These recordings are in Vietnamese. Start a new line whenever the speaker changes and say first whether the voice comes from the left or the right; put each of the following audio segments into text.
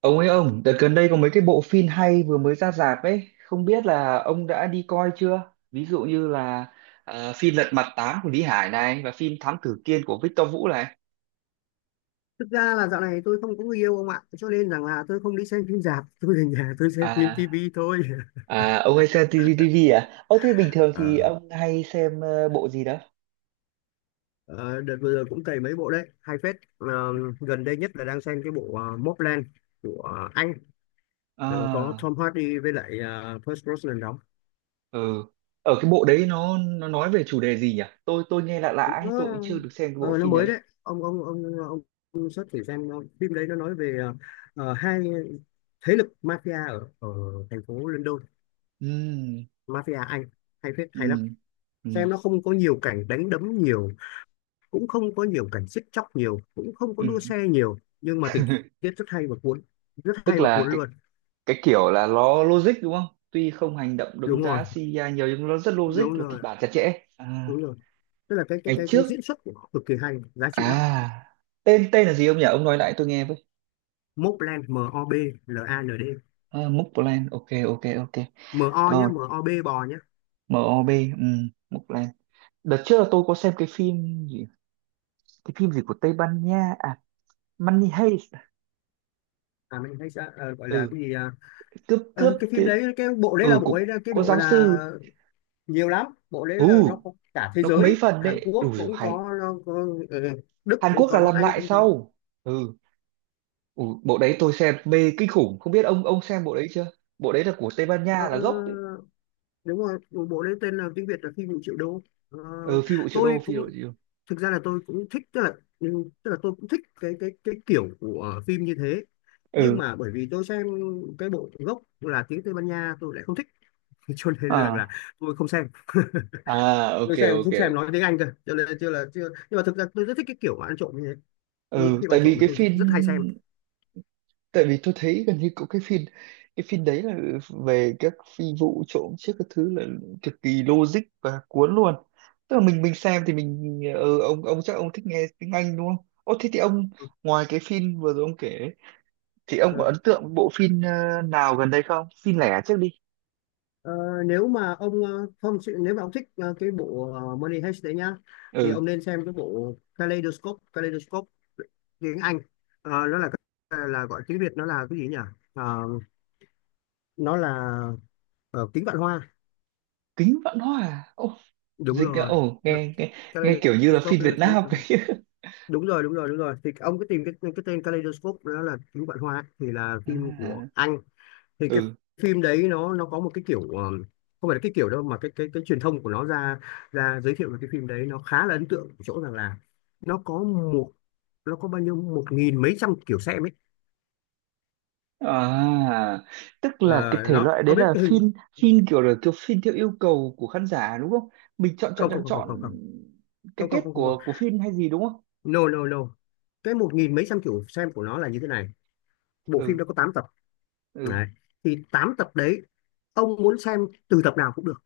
right: Ông ấy ông, đợt gần đây có mấy cái bộ phim hay vừa mới ra rạp ấy, không biết là ông đã đi coi chưa? Ví dụ như là phim Lật Mặt 8 của Lý Hải này và phim Thám Tử Kiên của Victor Vũ này.
left: Thực ra là dạo này tôi không có người yêu ông ạ, cho nên rằng là tôi không đi xem phim rạp, tôi về nhà tôi xem phim
right: À,
left: tivi thôi.
right: à ông hay xem TV à? Ơ thế bình thường thì
left: Ờ,
right: ông hay xem bộ gì đó?
left: ờ, đợt vừa rồi cũng cày mấy bộ đấy hay phết. Ờ, Gần đây nhất là đang xem cái bộ Mobland của Anh. Có
right: À,
left: Tom Hardy với lại Pierce Brosnan đóng.
right: ừ. Ở cái bộ đấy nó nói về chủ đề gì nhỉ? Tôi nghe lạ lạ ấy,
left: nó
right: tôi cũng chưa được xem cái bộ
left: ờ, nó
right: phim
left: mới
right: đấy.
left: đấy. ông ông ông ông, ông search thử xem phim đấy nó nói về hai thế lực mafia ở ở thành phố London,
right: Ừ,
left: mafia Anh, hay phết hay lắm.
right: ừ, ừ,
left: Xem nó không có nhiều cảnh đánh đấm nhiều, cũng không có nhiều cảnh giết chóc nhiều, cũng không có
right: ừ.
left: đua xe nhiều, nhưng mà tình tiết rất hay và cuốn, rất hay
right: Tức
left: và
right: là
left: cuốn
right: cái
left: luôn.
right: cái kiểu là nó logic đúng không, tuy không hành động đấm
left: Đúng rồi,
right: đá CGI nhiều nhưng nó rất logic
left: đúng
right: và
left: rồi,
right: kịch bản chặt chẽ à,
left: đúng rồi, tức là cái cái
right: ngày
left: cái cái
right: trước
left: diễn xuất của nó cực kỳ hay, giá trị lắm.
right: à, tên tên là gì ông nhỉ, ông nói lại tôi nghe với.
left: Mobland. M O B L A N D.
right: À, Mobland, ok ok ok,
left: M O nhá,
right: rồi
left: M O B bò nhá.
right: MOB, ừ, Mobland. Đợt trước là tôi có xem cái phim gì, cái phim gì của Tây Ban Nha à, Money Heist à?
left: À, mình hay sẽ gọi là
right: Ừ,
left: cái gì à?
right: cướp cướp
left: Cái phim
right: ti-,
left: đấy, cái bộ đấy là
right: ừ
left: bộ
right: cũng
left: ấy, cái
right: có
left: bộ
right: giáo
left: là
right: sư,
left: nhiều lắm, bộ đấy
right: ừ
left: là nó có cả thế
right: nó có mấy
left: giới.
right: phần
left: Hàn
right: đấy đủ
left: Quốc
right: rồi
left: cũng
right: hay,
left: có, nó có Đức
right: Hàn
left: cũng
right: Quốc là
left: có,
right: làm
left: Anh
right: lại
left: cũng có.
right: sau. Ừ. Ủa, bộ đấy tôi xem mê kinh khủng, không biết ông xem bộ đấy chưa, bộ đấy là của Tây Ban
left: Ờ,
right: Nha là gốc đấy.
left: Đúng rồi, một bộ lấy tên là tiếng Việt là phim 1 triệu đô. Ờ,
right: Ừ, phi vụ triệu
left: tôi
right: đô, phi
left: cũng
right: vụ triệu đô,
left: thực ra là tôi cũng thích, tức là ừ, tức là tôi cũng thích cái kiểu của phim như thế. Nhưng
right: ừ.
left: mà bởi vì tôi xem cái bộ gốc là tiếng Tây Ban Nha tôi lại không thích. Cho nên là
right: À,
left: tôi không xem.
right: à,
left: tôi
right: ok
left: xem
right: ok
left: tôi xem nói
right: ok.
left: tiếng Anh cơ, cho nên là chưa, là chưa. Nhưng mà thực ra tôi rất thích cái kiểu mà ăn trộm như thế, những
right: Ừ,
left: phim
right: tại
left: ăn trộm
right: vì
left: mà
right: cái
left: tôi
right: phim,
left: rất hay xem.
right: tại vì tôi thấy gần như cũng cái phim, cái phim đấy là về các phi vụ trộm chiếc các thứ là cực kỳ logic và cuốn luôn. Tức là mình xem thì mình, ừ, ông chắc ông thích nghe tiếng Anh đúng không? Ô thế thì ông, ngoài cái phim vừa rồi ông kể ấy, thì ông có
left: Ừ.
right: ấn tượng bộ phim nào gần đây không, phim lẻ trước đi.
left: Ờ, nếu mà ông ờ, Không, nếu mà ông thích cái bộ Money Heist đấy nhá, thì
right: Ừ,
left: ông nên xem cái bộ Kaleidoscope. Kaleidoscope tiếng Anh. Ờ, nó là gọi tiếng Việt nó là cái gì nhỉ? Ờ, nó là kính vạn hoa.
right: Kính Vạn Hoa. Ồ,
left: Đúng
right: dịch là
left: rồi.
right: ồ,
left: Nó-
right: nghe, nghe, nghe kiểu như là
left: Kaleidoscope
right: phim
left: nó là
right: Việt
left: kính,
right: Nam ấy
left: đúng rồi, đúng rồi, đúng rồi, thì ông cứ tìm cái tên Kaleidoscope, nó là kính vạn hoa, thì là phim của
right: à,
left: Anh. Thì cái
right: ừ,
left: phim đấy nó có một cái kiểu, không phải là cái kiểu đâu, mà cái truyền thông của nó ra ra giới thiệu về cái phim đấy nó khá là ấn tượng ở chỗ rằng là nó có một nó có bao nhiêu một nghìn mấy trăm kiểu xem ấy.
right: à tức
left: Ờ,
right: là cái thể
left: nó,
right: loại đấy
left: ông biết
right: là
left: cái hình.
right: phim, phim kiểu là kiểu phim theo yêu cầu của khán giả đúng không, mình chọn chọn
left: Không, không,
right: chọn
left: không, không, không,
right: chọn
left: không,
right: cái
left: không, không,
right: kết
left: không, không, không.
right: của phim hay gì đúng không.
left: No no no. Cái một nghìn mấy trăm kiểu xem của nó là như thế này. Bộ phim
right: Ừ
left: nó có 8 tập
right: ừ
left: đấy. Thì 8 tập đấy, ông muốn xem từ tập nào cũng được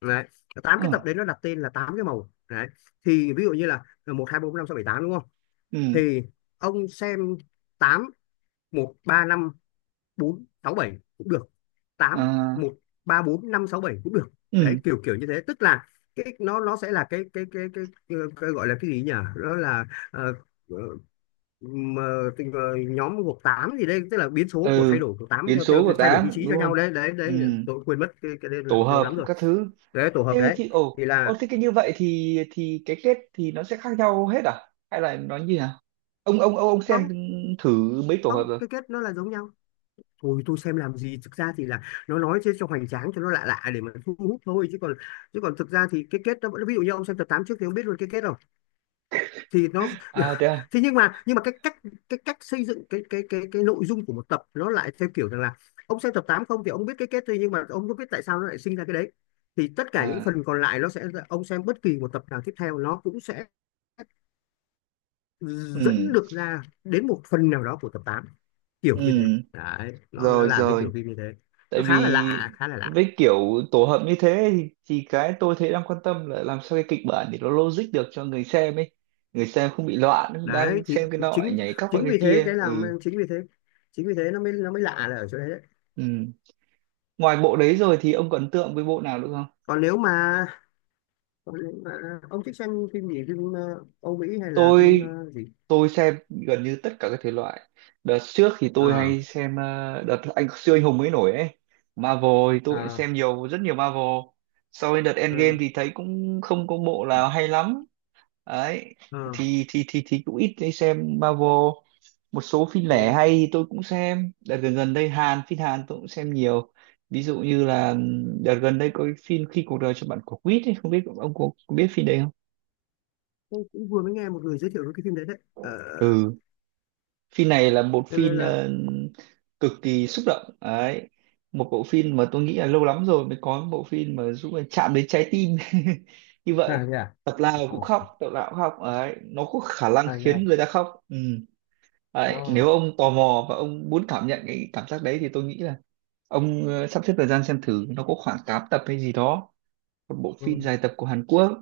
left: đấy. 8
right: ừ
left: cái tập đấy nó đặt tên là 8 cái màu đấy. Thì ví dụ như là 1 2 3, 4, 5, 6, 7, 8, đúng không?
right: ừ,
left: Thì ông xem 8 1 3 5 4 6 7 cũng được, tám
right: à,
left: một ba bốn năm sáu bảy cũng được. Đấy,
right: ừ
left: kiểu kiểu như thế, tức là cái nó sẽ là cái gọi là cái gì nhỉ, đó là ờ, ờ, mà tình- ờ, nhóm gộp 8 gì đây, tức là biến số của
right: ừ,
left: thay đổi của tám
right: biến
left: theo,
right: số của
left: thay đổi vị
right: tám
left: trí
right: đúng
left: cho
right: không.
left: nhau, đấy đấy
right: Ừ,
left: đấy, tôi quên mất cái đây,
right: tổ
left: học lâu lắm
right: hợp
left: rồi.
right: các thứ.
left: Đấy, tổ hợp
right: Thế
left: đấy.
right: thì ồ
left: Thì
right: ồ,
left: là
right: thế cái như vậy thì cái kết thì nó sẽ khác nhau hết à, hay là nó như nào? Ông xem
left: không.
right: thử mấy tổ hợp
left: Không,
right: rồi.
left: cái kết nó là giống nhau. Thôi tôi xem làm gì, thực ra thì là nó nói chứ cho hoành tráng, cho nó lạ lạ để mà thu hút thôi, chứ còn thực ra thì cái kết nó vẫn, ví dụ như ông xem tập 8 trước thì ông biết luôn cái kết rồi, thì nó
right: À thế à,
left: thế nhưng mà cái cách xây dựng cái nội dung của một tập nó lại theo kiểu rằng là ông xem tập 8 không thì ông biết cái kết thôi, nhưng mà ông không biết tại sao nó lại sinh ra cái đấy, thì tất cả những
right: à,
left: phần còn lại nó sẽ, ông xem bất kỳ một tập nào tiếp theo nó cũng sẽ dẫn
right: ừ,
left: được ra đến một phần nào đó của tập tám, kiểu như thế.
right: ừ,
left: Đấy, nó
right: rồi
left: làm cái
right: rồi.
left: kiểu phim như thế,
right: Tại
left: nó khá là
right: vì
left: lạ, khá là lạ.
right: với kiểu tổ hợp như thế thì cái tôi thấy đang quan tâm là làm sao cái kịch bản để nó logic được cho người xem ấy, người xem không bị loạn đang
left: Đấy, thì
right: xem cái nọ lại
left: chính
right: nhảy cóc qua
left: chính
right: cái
left: vì thế
right: kia.
left: cái làm
right: Ừ,
left: chính vì thế, chính vì thế nó mới lạ là ở chỗ đấy đấy.
right: ừ, ngoài bộ đấy rồi thì ông có ấn tượng với bộ nào nữa không?
left: còn nếu mà, Còn nếu mà ông thích xem phim gì, phim Âu Mỹ, hay là phim
right: tôi
left: gì.
right: tôi xem gần như tất cả các thể loại. Đợt trước thì tôi
left: ờ
right: hay xem đợt anh siêu anh hùng mới nổi ấy, Marvel, thì tôi cũng
left: ờ
right: xem nhiều, rất nhiều Marvel. Sau đến đợt
left: ờ
right: Endgame thì thấy cũng không có bộ nào hay lắm, đấy,
left: ờ
right: thì cũng ít đi xem Marvel. Một số phim
left: ờ.
right: lẻ hay thì tôi cũng xem, đợt gần gần đây Hàn, phim Hàn tôi cũng xem nhiều. Ví dụ như là đợt gần đây có cái phim khi cuộc đời cho bạn quả quýt ấy, không biết ông có biết phim đấy không?
left: Tôi cũng vừa mới nghe một người giới thiệu cái phim đấy đấy,
right: Ừ, phim này là một
left: cho nên
right: phim
left: là
right: cực kỳ xúc động đấy, một bộ phim mà tôi nghĩ là lâu lắm rồi mới có một bộ phim mà giúp mình chạm đến trái tim như
left: à
right: vậy.
left: thế à,
right: Tập nào cũng
left: à,
right: khóc, tập nào cũng khóc đấy, nó có khả năng
left: à thế à.
right: khiến người ta khóc. Ừ.
left: Ờ,
right: Đấy, nếu ông tò mò và ông muốn cảm nhận cái cảm giác đấy thì tôi nghĩ là ông sắp xếp thời gian xem thử, nó có khoảng 8 tập hay gì đó, một bộ phim
left: ừ.
right: dài tập của Hàn Quốc,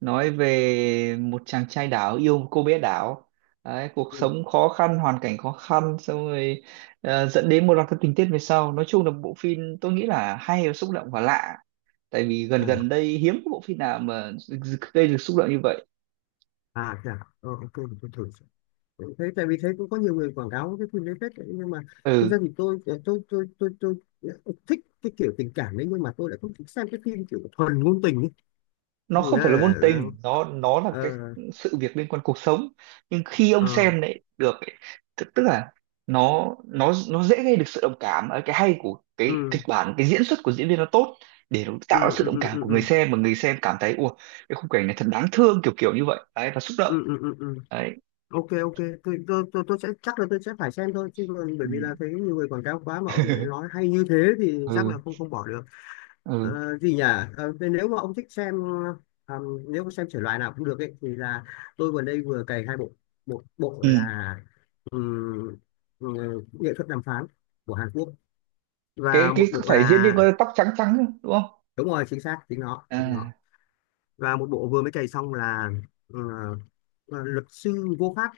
right: nói về một chàng trai đảo yêu một cô bé đảo. Đấy, cuộc
left: Ừ.
right: sống khó khăn hoàn cảnh khó khăn xong rồi dẫn đến một loạt các tình tiết về sau, nói chung là bộ phim tôi nghĩ là hay và xúc động và lạ, tại vì gần
left: À,
right: gần đây hiếm có bộ phim nào mà gây được xúc động như vậy.
left: à thế à. Ờ, ok, mình thử. Thế tại vì thấy cũng có nhiều người quảng cáo cái phim đấy phết đấy. Nhưng mà thực ra
right: Ừ,
left: thì tôi thích cái kiểu tình cảm đấy, nhưng mà tôi lại không thích xem cái phim kiểu thuần ngôn tình ấy.
right: nó
left: Nghĩa
right: không
left: là
right: phải là
left: là-
right: ngôn
left: là,
right: tình, nó là cái
left: ờ
right: sự việc liên quan cuộc sống, nhưng khi ông
left: ờ
right: xem lại được ấy, tức tức là nó dễ gây được sự đồng cảm ở cái hay của cái
left: ừ
right: kịch bản, cái diễn xuất của diễn viên nó tốt để nó
left: ừ
right: tạo ra sự đồng
left: ừ
right: cảm
left: ừ
right: của người
left: ừ
right: xem, mà người xem cảm thấy ủa, cái khung cảnh này thật đáng thương kiểu kiểu như vậy đấy, và xúc động,
left: ừ ừ ừ ừ, ừ.
right: đấy.
left: Ok ok, tôi sẽ, chắc là tôi sẽ phải xem thôi, chứ còn bởi
right: Ừ
left: vì là thấy nhiều người quảng cáo quá mà ông lại nói hay như thế thì chắc là
right: ừ
left: không, không bỏ được.
right: ừ,
left: Gì nhỉ? Thế nếu mà ông thích xem, ờ, nếu mà xem thể loại nào cũng được ấy thì là tôi vừa đây vừa cày 2 bộ, một bộ
right: ừ.
left: là ừm, ừ, nghệ thuật đàm phán của Hàn Quốc,
right: Cái
left: và một
right: có
left: bộ
right: phải diễn viên
left: là,
right: có tóc trắng trắng không, đúng không?
left: đúng rồi, chính xác, chính nó chính nó,
right: À,
left: và một bộ vừa mới cày xong là ờ, luật sư vô pháp.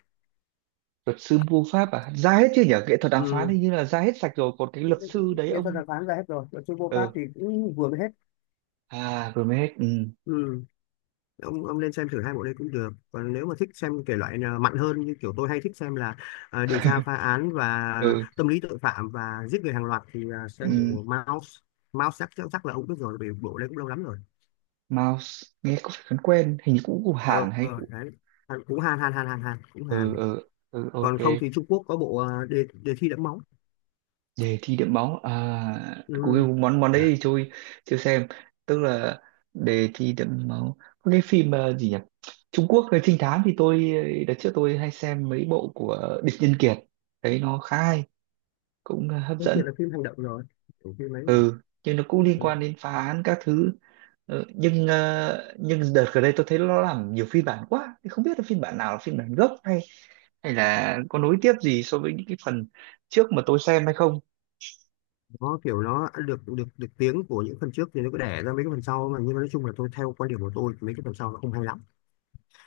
right: luật sư mua pháp à, ra hết chưa nhỉ, nghệ thuật đàm phán
left: Ừm,
right: thì như là ra hết sạch rồi, còn cái luật sư đấy
left: Nghệ thuật
right: ông?
left: đàm phán ra hết rồi, luật sư vô pháp
right: Ờ,
left: thì cũng vừa mới hết.
right: à vừa Hermes, ừ.
left: Ông nên xem thử hai bộ đây cũng được, còn nếu mà thích xem thể loại nào mạnh hơn, như kiểu tôi hay thích xem là à, điều tra phá án và
right: Ừ,
left: tâm lý tội phạm và giết người hàng loạt, thì à, xem bộ
right: ừ,
left: Mouse. Mouse chắc chắc chắc là ông biết rồi vì bộ đây cũng lâu lắm rồi.
right: Mouse nghe có phải quen quen, hình như cũng của Hàn hay
left: Ờ,
right: của,
left: Đấy, Hàn- cũng Hàn Hàn Hàn Hàn Hàn cũng Hàn.
right: ừ ừ ừ ok,
left: Còn không thì Trung Quốc có bộ à, đề đề thi đẫm máu.
right: đề thi đẫm máu à?
left: Ừ.
right: Google món món đấy
left: Đấy.
right: thì tôi chưa xem. Tức là đề thi đẫm máu, có cái phim gì nhỉ, Trung Quốc về trinh thám thì tôi, đợt trước tôi hay xem mấy bộ của Địch Nhân Kiệt, đấy nó khá hay, cũng hấp
left: Cái
right: dẫn,
left: kia là phim hành động rồi, kiểu phim ấy rồi.
right: nhưng nó cũng liên
left: Ừ.
right: quan đến phá án các thứ. Ờ, nhưng nhưng đợt gần đây tôi thấy nó làm nhiều phiên bản quá, thì không biết là phiên bản nào là phiên bản gốc, hay hay là có nối tiếp gì so với những cái phần trước mà tôi xem hay không.
left: Nó kiểu nó được được được tiếng của những phần trước, thì nó cứ đẻ ra mấy cái phần sau mà, nhưng mà nói chung là tôi, theo quan điểm của tôi, mấy cái phần sau nó không hay lắm,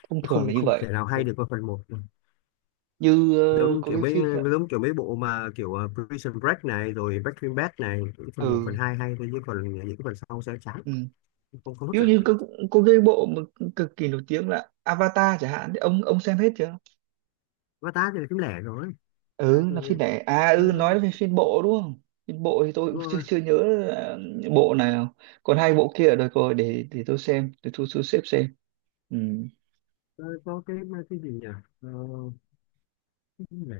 right: Thông
left: nó
right: thường là
left: không,
right: như
left: không thể
right: vậy.
left: nào hay
right: Ừ.
left: được qua phần một.
right: Như
left: giống
right: có
left: kiểu
right: cái
left: mấy
right: phim,
left: Giống kiểu mấy bộ mà kiểu Prison Break này, rồi Breaking Bad này, những phần một phần
right: ừ,
left: hai hay thôi, nhưng phần những cái phần sau sẽ chán,
right: ừ.
left: không, không hấp
right: Ví dụ
left: dẫn.
right: như có cái bộ mà cực kỳ nổi tiếng là Avatar chẳng hạn, thì ông xem hết chưa?
left: Avatar thì là phim lẻ rồi. Ta
right: Ừ
left: thì
right: là phim đẻ à,
left: ờ,
right: ừ nói về phim bộ đúng không? Phim bộ thì tôi cũng chưa
left: vừa-
right: chưa nhớ là bộ nào, còn hai bộ kia ở đời rồi, để tôi xem, để tôi thu xếp xem. Ừ.
left: ờ, có cái cái gì nhỉ? Ờ, cái phim lẻ,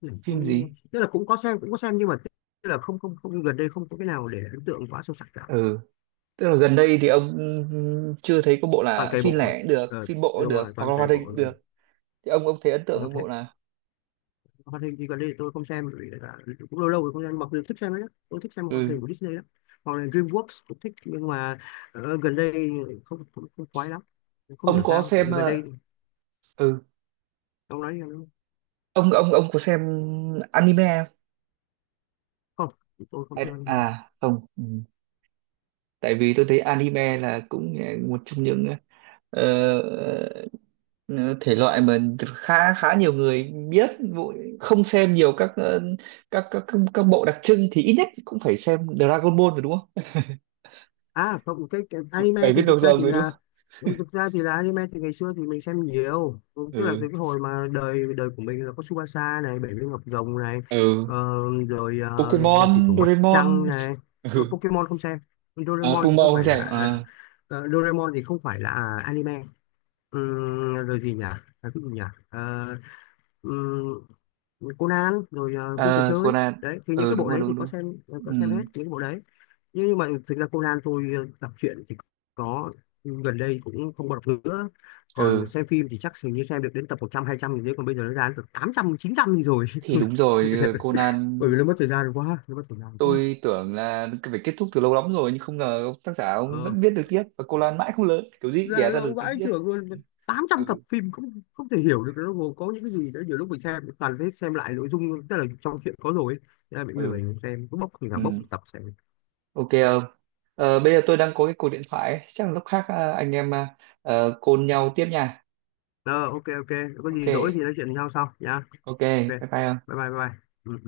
left: lẻ
right: Phim
left: tôi
right: gì?
left: tức là cũng có xem, cũng có xem, nhưng mà tức là không, không gần đây không có cái nào để ấn tượng quá sâu sắc cả.
right: Ừ, tức là gần đây thì ông, ừ, chưa thấy có bộ,
left: Toàn
right: là
left: cày
right: phim
left: bộ.
right: lẻ cũng được,
left: ờ
right: phim bộ cũng
left: Đúng rồi,
right: được, hoặc
left: toàn
right: là
left: cày
right: hoạt hình
left: bộ.
right: cũng được, thì ông thấy ấn tượng với bộ nào?
left: Hoạt hình thì gần đây thì tôi không xem bởi vì là cũng lâu lâu rồi không xem, mặc dù thích xem đấy. Tôi thích xem hoạt
right: Ừ,
left: hình của Disney lắm, hoặc là DreamWorks cũng thích, nhưng mà gần đây không, không, không khoái lắm, không
right: ông
left: hiểu
right: có
left: sao, tại
right: xem
left: vì gần đây
right: ừ,
left: ông nói là
right: ông có xem anime không?
left: không, tôi không xem
right: Hay-
left: anime.
right: à không, ừ. Tại vì tôi thấy anime là cũng một trong những ờ, Ờ, thể loại mà khá khá nhiều người biết, vụ-, không xem nhiều các các bộ đặc trưng thì ít nhất cũng phải xem Dragon Ball rồi đúng không?
left: À không, cái anime
right: Bảy
left: thì
right: viên
left: thực
right: đầu
left: ra
right: rồng
left: thì
right: rồi đúng
left: là,
right: không?
left: anime thì ngày xưa thì mình xem nhiều. Ừ, tức là
right: Ừ,
left: từ cái hồi mà đời đời của mình là có Tsubasa này, Bảy viên ngọc rồng này,
right: ừ,
left: ờ, rồi thủy
right: Pokemon,
left: thủ mặt trăng
right: Doraemon,
left: này.
right: ừ,
left: Pokemon không xem,
right: à,
left: Doraemon thì
right: Puma
left: không
right: không
left: phải là
right: xem,
left: à,
right: à,
left: Doraemon thì không phải là anime. Rồi gì nhỉ? À, cái gì nhỉ? Ờ, ừm, Conan rồi vua trò
right: à,
left: chơi
right: Conan,
left: đấy, thì những
right: ừ
left: cái
right: đúng
left: bộ
right: rồi,
left: đấy
right: đúng
left: thì có
right: đúng,
left: xem, có
right: ừ,
left: xem hết những cái bộ đấy. Nhưng mà thực ra Conan tôi đọc truyện thì có, gần đây cũng không còn đọc nữa, còn
right: ừ,
left: xem phim thì chắc hình như xem được đến tập 100 200 gì đấy, còn bây giờ nó ra đến tập 800 900 gì rồi.
right: thì đúng rồi, Conan,
left: Bởi vì nó mất thời gian quá, nó mất thời gian quá.
right: tôi tưởng là phải kết thúc từ lâu lắm rồi, nhưng không ngờ ông tác giả ông
left: ờ,
right: vẫn viết được tiếp, và Conan mãi không lớn, kiểu gì cũng
left: là
right: đẻ ra
left: lâu
right: được tình
left: vãi
right: tiết.
left: chưởng luôn, tám trăm tập
right: Ừ,
left: phim cũng không thể hiểu được nó gồm có những cái gì đấy, nhiều lúc mình xem toàn thấy xem lại nội dung, tức là trong truyện có rồi ấy. Thế là mình cũng
right: ừ,
left: lười, mình xem cứ bốc thì nào bốc
right: ừ.
left: một tập xem.
right: Ok ông. Ờ, bây giờ tôi đang có cái cuộc điện thoại ấy. Chắc là lúc khác anh em call nhau tiếp nha.
left: Ờ, ok ok, có
right: Ok,
left: gì rỗi thì nói chuyện với nhau sau nha. Ok,
right: ok,
left: bye
right: bye bye ông.
left: bye bye bye. Ừ.